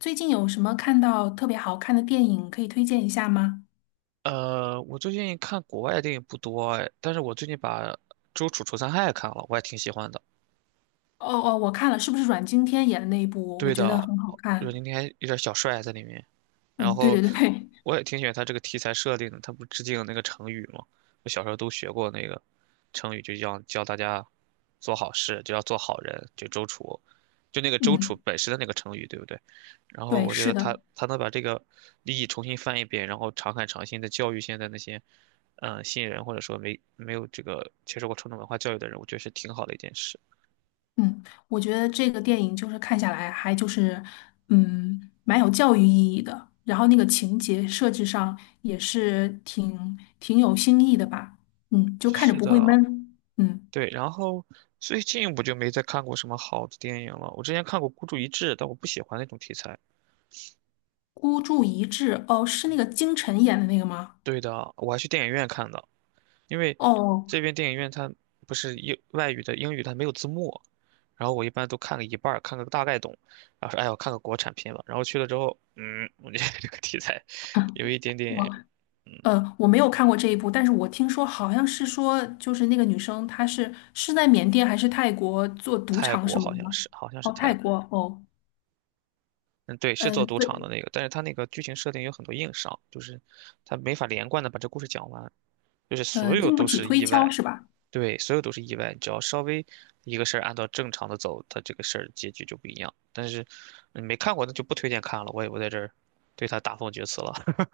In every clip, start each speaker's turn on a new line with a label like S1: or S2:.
S1: 最近有什么看到特别好看的电影可以推荐一下吗？
S2: 我最近看国外的电影不多哎，但是我最近把《周处除三害》看了，我也挺喜欢的。
S1: 哦哦，我看了，是不是阮经天演的那一部？我
S2: 对
S1: 觉得
S2: 的，
S1: 很好
S2: 就是
S1: 看。
S2: 今还有点小帅在里面。然
S1: 嗯，对
S2: 后
S1: 对对。
S2: 我也挺喜欢他这个题材设定的，他不致敬那个成语吗？我小时候都学过那个成语，就叫教大家做好事，就要做好人，就周楚，就那个周楚
S1: 嗯，
S2: 本身的那个成语，对不对？然后
S1: 对，
S2: 我觉得
S1: 是
S2: 他
S1: 的。
S2: 他能把这个利益重新翻一遍，然后常看常新的教育现在那些新人或者说没有这个接受过传统文化教育的人，我觉得是挺好的一件事。
S1: 嗯，我觉得这个电影就是看下来还就是蛮有教育意义的，然后那个情节设置上也是挺有新意的吧。嗯，就看着
S2: 是
S1: 不会
S2: 的，
S1: 闷。嗯。
S2: 对，然后最近我就没再看过什么好的电影了。我之前看过《孤注一掷》，但我不喜欢那种题材。
S1: 孤注一掷，哦，是那个金晨演的那个吗？
S2: 对的，我还去电影院看的，因为
S1: 哦。
S2: 这边电影院它不是英外语的英语，它没有字幕。然后我一般都看个一半儿，看个大概懂，然后说哎呀，我看个国产片吧。然后去了之后，我觉得 这个题材 有 一点点。
S1: 我
S2: 嗯，
S1: 我没有看过这一部，但是我听说好像是说，就是那个女生她是在缅甸还是泰国做赌
S2: 泰
S1: 场
S2: 国
S1: 什么
S2: 好
S1: 的
S2: 像
S1: 吗？
S2: 是，好像是
S1: 哦，泰
S2: 泰国，
S1: 国哦。
S2: 嗯，对，是做
S1: 嗯，
S2: 赌场的
S1: 对。
S2: 那个，但是它那个剧情设定有很多硬伤，就是它没法连贯的把这故事讲完。就是
S1: 呃，
S2: 所有
S1: 经不
S2: 都
S1: 起
S2: 是
S1: 推
S2: 意
S1: 敲
S2: 外，
S1: 是吧？
S2: 对，所有都是意外。只要稍微一个事儿按照正常的走，它这个事儿结局就不一样。但是你没看过，那就不推荐看了。我也不在这儿对它大放厥词了。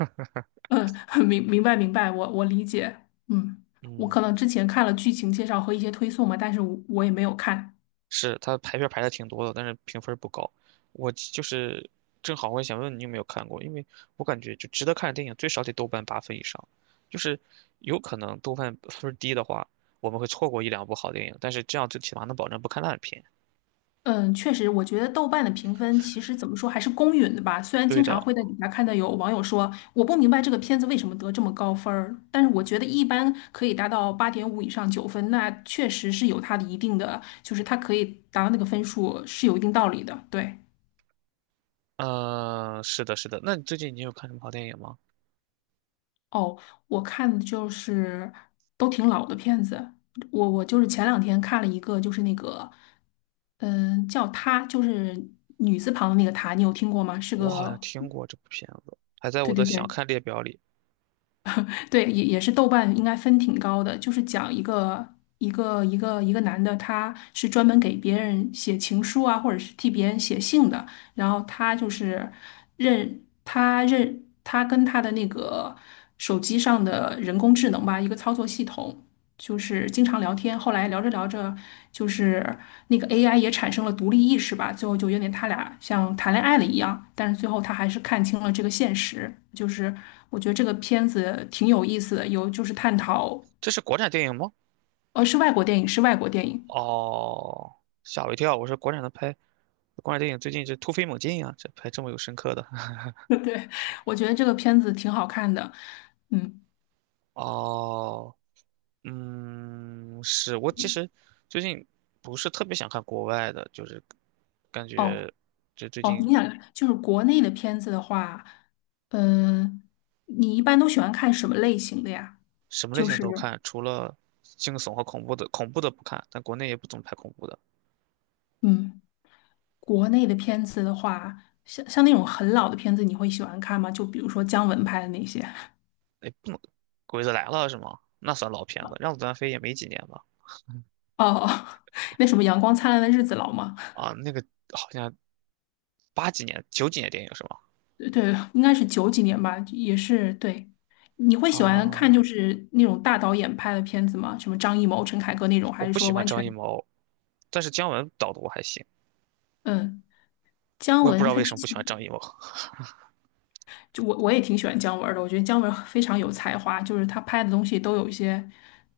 S1: 嗯。明白明白，我理解。嗯，我可
S2: 嗯，
S1: 能之前看了剧情介绍和一些推送嘛，但是我也没有看。
S2: 是，它排片排的挺多的，但是评分不高。我就是正好我也想问你有没有看过，因为我感觉就值得看的电影最少得豆瓣8分以上，就是有可能豆瓣分儿低的话，我们会错过一两部好电影，但是这样最起码能保证不看烂片。
S1: 嗯，确实，我觉得豆瓣的评分其实怎么说还是公允的吧。虽然
S2: 对
S1: 经常
S2: 的，
S1: 会在底下看到有网友说我不明白这个片子为什么得这么高分儿，但是我觉得一般可以达到八点五以上九分，那确实是有它的一定的，就是它可以达到那个分数是有一定道理的。对。
S2: 嗯，是的，是的。那你最近有看什么好电影吗？
S1: 哦，我看的就是都挺老的片子，我就是前两天看了一个，就是那个叫她，就是女字旁的那个她，你有听过吗？是
S2: 我好像
S1: 个
S2: 听过这部片子，还在我
S1: 对
S2: 的
S1: 对
S2: 想
S1: 对。
S2: 看列表里。
S1: 对，也也是豆瓣应该分挺高的，就是讲一个男的，他是专门给别人写情书啊，或者是替别人写信的，然后他就是认他认他跟他的那个手机上的人工智能吧，一个操作系统，就是经常聊天，后来聊着聊着，就是那个 AI 也产生了独立意识吧，最后就有点他俩像谈恋爱了一样，但是最后他还是看清了这个现实。就是我觉得这个片子挺有意思的，有就是探讨。
S2: 这是国产电影吗？
S1: 是外国电影，是外国电影。
S2: 哦，吓我一跳！我说国产电影最近是突飞猛进呀、这拍这么有深刻的。
S1: 对，我觉得这个片子挺好看的。嗯。
S2: 哦，是我其实最近不是特别想看国外的，就是感
S1: 哦
S2: 觉这最
S1: 哦，
S2: 近
S1: 你想就是国内的片子的话，嗯、你一般都喜欢看什么类型的呀？
S2: 什么类
S1: 就
S2: 型
S1: 是
S2: 都看，除了惊悚和恐怖的，恐怖的不看，但国内也不怎么拍恐怖的。
S1: 嗯。国内的片子的话，像那种很老的片子，你会喜欢看吗？就比如说姜文拍的那些。
S2: 鬼子来了》是吗？那算老片子，《让子弹飞》也没几年吧？
S1: 哦。那什么《阳光灿烂的日子》老吗？
S2: 啊，那个好像八几年、九几年电影是吗？
S1: 对，对应该是九几年吧，也是对。你会喜欢看
S2: 啊，
S1: 就是那种大导演拍的片子吗？什么张艺谋、陈凯歌那种，
S2: 我
S1: 还是
S2: 不
S1: 说
S2: 喜欢
S1: 完
S2: 张
S1: 全。
S2: 艺谋，但是姜文导的我还行，
S1: 嗯，姜
S2: 我也不知
S1: 文
S2: 道
S1: 他
S2: 为
S1: 之
S2: 什么不喜
S1: 前
S2: 欢张艺谋。
S1: 就我也挺喜欢姜文儿的，我觉得姜文儿非常有才华，就是他拍的东西都有一些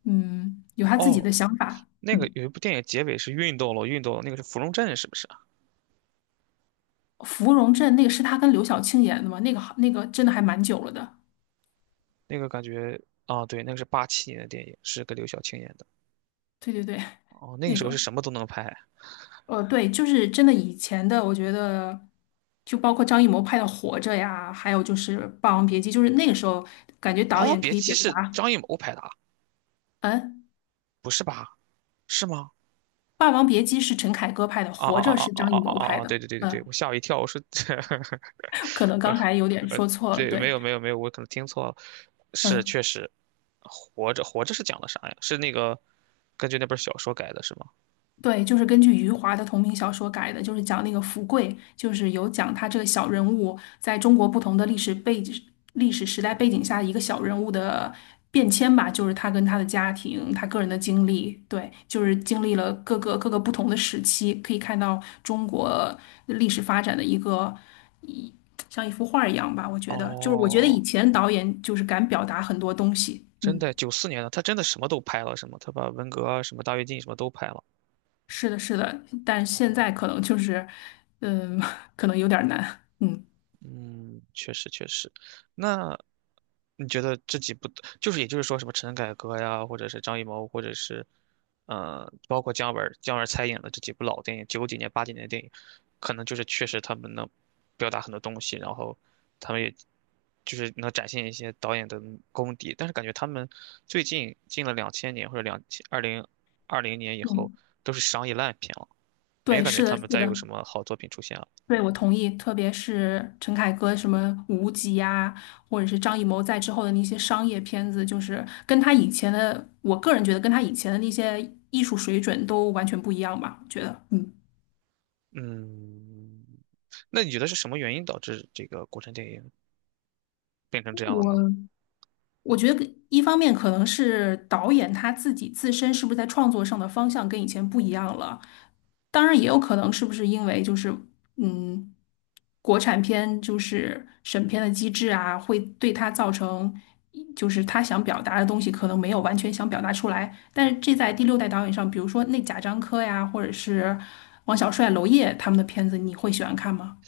S1: 有他自己
S2: 哦，
S1: 的想法。
S2: 那个
S1: 嗯。
S2: 有一部电影结尾是运动了，运动了，那个是《芙蓉镇》是不是啊？
S1: 芙蓉镇那个是他跟刘晓庆演的吗？那个好，那个真的还蛮久了的。
S2: 那个感觉啊，对，那个是87年的电影，是跟刘晓庆演的。
S1: 对对对，
S2: 哦，那个
S1: 那
S2: 时候是
S1: 个
S2: 什么都能拍，
S1: 对，就是真的以前的，我觉得就包括张艺谋拍的《活着》呀，还有就是《霸王别姬》，就是那个时候感觉
S2: 《霸
S1: 导
S2: 王
S1: 演
S2: 别
S1: 可以
S2: 姬》
S1: 表
S2: 是
S1: 达。
S2: 张艺谋拍的啊？
S1: 嗯，
S2: 不是吧？是吗？
S1: 《霸王别姬》是陈凯歌拍的，
S2: 啊啊
S1: 《活着》
S2: 啊
S1: 是
S2: 啊
S1: 张
S2: 啊
S1: 艺
S2: 啊
S1: 谋拍
S2: 啊啊！对
S1: 的。
S2: 对对对对，
S1: 嗯，
S2: 我吓我一跳，我说，
S1: 可能刚才有 点
S2: 呃，
S1: 说错了，
S2: 对，没
S1: 对。
S2: 有没有没有，我可能听错了，是
S1: 嗯。
S2: 确实，活着是讲的啥呀？是那个根据那本小说改的是吗？
S1: 对，就是根据余华的同名小说改的，就是讲那个福贵，就是有讲他这个小人物在中国不同的历史背景、历史时代背景下一个小人物的变迁吧，就是他跟他的家庭、他个人的经历，对，就是经历了各个不同的时期，可以看到中国历史发展的一个像一幅画儿一样吧，我觉得，就是我觉得以
S2: 哦，
S1: 前导演就是敢表达很多东西。
S2: 真
S1: 嗯。
S2: 的，94年的，他真的什么都拍了，是吗？他把文革啊、什么大跃进什么都拍了。
S1: 是的，是的，但现
S2: 哦
S1: 在可能就是。嗯。可能有点儿难。嗯。
S2: 嗯，确实确实。那你觉得这几部，就是也就是说什么陈凯歌呀，或者是张艺谋，或者是包括姜文儿参演的这几部老电影，九几年、八几年的电影，可能就是确实他们能表达很多东西，然后他们也就是能展现一些导演的功底。但是感觉他们最近近了2000年或者2020年以后，
S1: 嗯，
S2: 都是商业烂片了，没
S1: 对，
S2: 感觉
S1: 是
S2: 他
S1: 的，是
S2: 们再有
S1: 的，
S2: 什么好作品出现了。
S1: 对，我同意。特别是陈凯歌什么《无极》呀，或者是张艺谋在之后的那些商业片子，就是跟他以前的，我个人觉得跟他以前的那些艺术水准都完全不一样吧。我觉得。嗯，
S2: 嗯，那你觉得是什么原因导致这个国产电影变成这样了呢？
S1: 我我觉得一方面可能是导演他自己自身是不是在创作上的方向跟以前不一样了，当然也有可能是不是因为就是嗯，国产片就是审片的机制啊，会对他造成就是他想表达的东西可能没有完全想表达出来，但是这在第六代导演上，比如说那贾樟柯呀，或者是王小帅、娄烨他们的片子，你会喜欢看吗？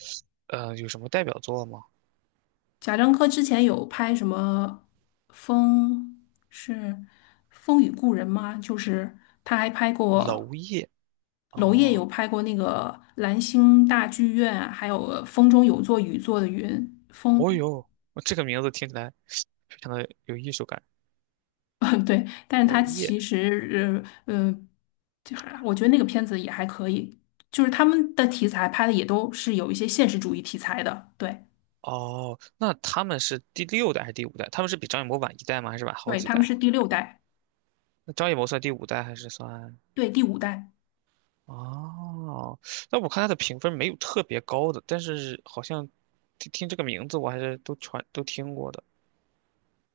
S2: 有什么代表作吗？
S1: 贾樟柯之前有拍什么风是《风雨故人》吗？就是他还拍
S2: 娄
S1: 过
S2: 烨
S1: 娄烨有
S2: 哦，
S1: 拍过那个蓝星大剧院，啊还有风中有座雨做的云》
S2: 哦
S1: 风。
S2: 哟，这个名字听起来非常的有艺术感。
S1: 对，但是
S2: 娄
S1: 他
S2: 烨
S1: 其实就还我觉得那个片子也还可以，就是他们的题材拍的也都是有一些现实主义题材的。对
S2: 哦，那他们是第六代还是第五代？他们是比张艺谋晚一代吗？还是晚好
S1: 对，
S2: 几
S1: 他们
S2: 代？
S1: 是第六代。
S2: 那张艺谋算第五代还是算？
S1: 对第五代。
S2: 哦，那我看他的评分没有特别高的，但是好像听这个名字我还是都传都听过的。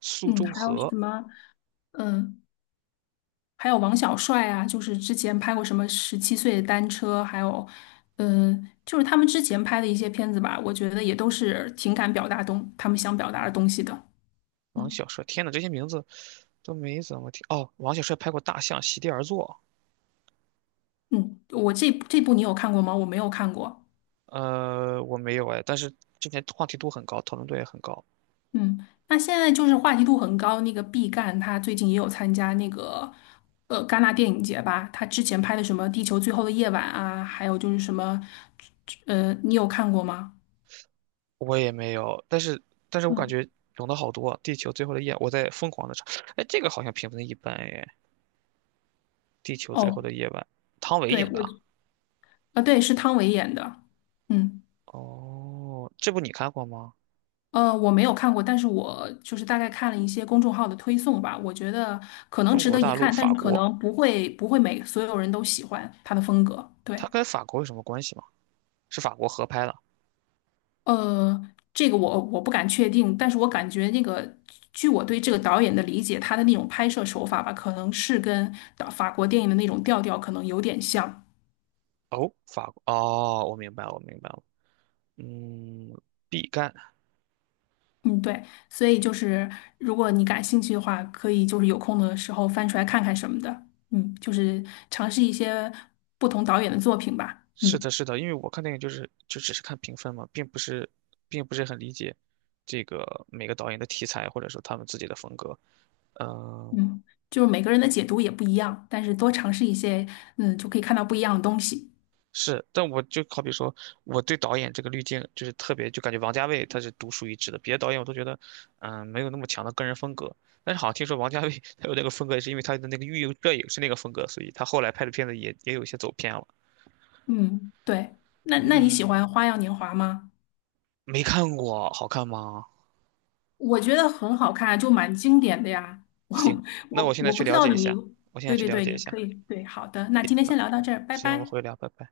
S2: 苏
S1: 嗯，
S2: 州
S1: 还有什
S2: 河
S1: 么。嗯。还有王小帅啊，就是之前拍过什么《十七岁的单车》，还有，就是他们之前拍的一些片子吧，我觉得也都是情感表达东他们想表达的东西的。
S2: 王
S1: 嗯。
S2: 小帅，天呐，这些名字都没怎么听。哦，王小帅拍过《大象席地而坐》，
S1: 嗯，我这部你有看过吗？我没有看过。
S2: 我没有哎，但是之前话题度很高，讨论度也很高，
S1: 嗯，那现在就是话题度很高，那个毕赣他最近也有参加那个戛纳电影节吧，他之前拍的什么《地球最后的夜晚》啊，还有就是什么。你有看过吗？
S2: 我也没有。但是我感
S1: 嗯。
S2: 觉懂得好多，《地球最后的夜》，我在疯狂的查。哎，这个好像评分一般哎，《地球最后
S1: 哦，
S2: 的夜晚》，汤唯
S1: 对，
S2: 演的
S1: 我。
S2: 啊
S1: 啊，对，是汤唯演的。嗯。
S2: 哦，这部你看过吗？
S1: 我没有看过，但是我就是大概看了一些公众号的推送吧，我觉得可能
S2: 中
S1: 值
S2: 国
S1: 得一
S2: 大陆、
S1: 看，但
S2: 法
S1: 是可
S2: 国，
S1: 能不会每所有人都喜欢他的风格。
S2: 它
S1: 对。
S2: 跟法国有什么关系吗？是法国合拍的。
S1: 这个我不敢确定，但是我感觉那个，据我对这个导演的理解，他的那种拍摄手法吧，可能是跟导法国电影的那种调调可能有点像。
S2: 哦，法国哦，我明白了，我明白了。嗯，毕赣。
S1: 嗯，对，所以就是如果你感兴趣的话，可以就是有空的时候翻出来看看什么的，嗯，就是尝试一些不同导演的作品吧。
S2: 是
S1: 嗯。
S2: 的，是的，因为我看电影就只是看评分嘛，并不是很理解这个每个导演的题材或者说他们自己的风格。嗯，
S1: 嗯，就是每个人的解读也不一样，但是多尝试一些，嗯，就可以看到不一样的东西。
S2: 是，但我就好比说，我对导演这个滤镜就是特别，就感觉王家卫他是独树一帜的，别的导演我都觉得，没有那么强的个人风格。但是好像听说王家卫 他有那个风格，是因为他的那个御用摄影是那个风格，所以他后来拍的片子也有一些走偏了。
S1: 嗯，对，那那你喜欢
S2: 嗯，
S1: 《花样年华》吗？
S2: 没看过，好看吗？
S1: 我觉得很好看，就蛮经典的呀。我
S2: 行，那我
S1: 我
S2: 现在
S1: 我不
S2: 去
S1: 知
S2: 了
S1: 道
S2: 解一
S1: 你，
S2: 下，我现在
S1: 对
S2: 去
S1: 对
S2: 了
S1: 对，
S2: 解
S1: 你
S2: 一下。了。
S1: 可以，对，好的，那今天
S2: 那
S1: 先聊到这儿，拜
S2: 行，我们
S1: 拜。
S2: 回聊，拜拜。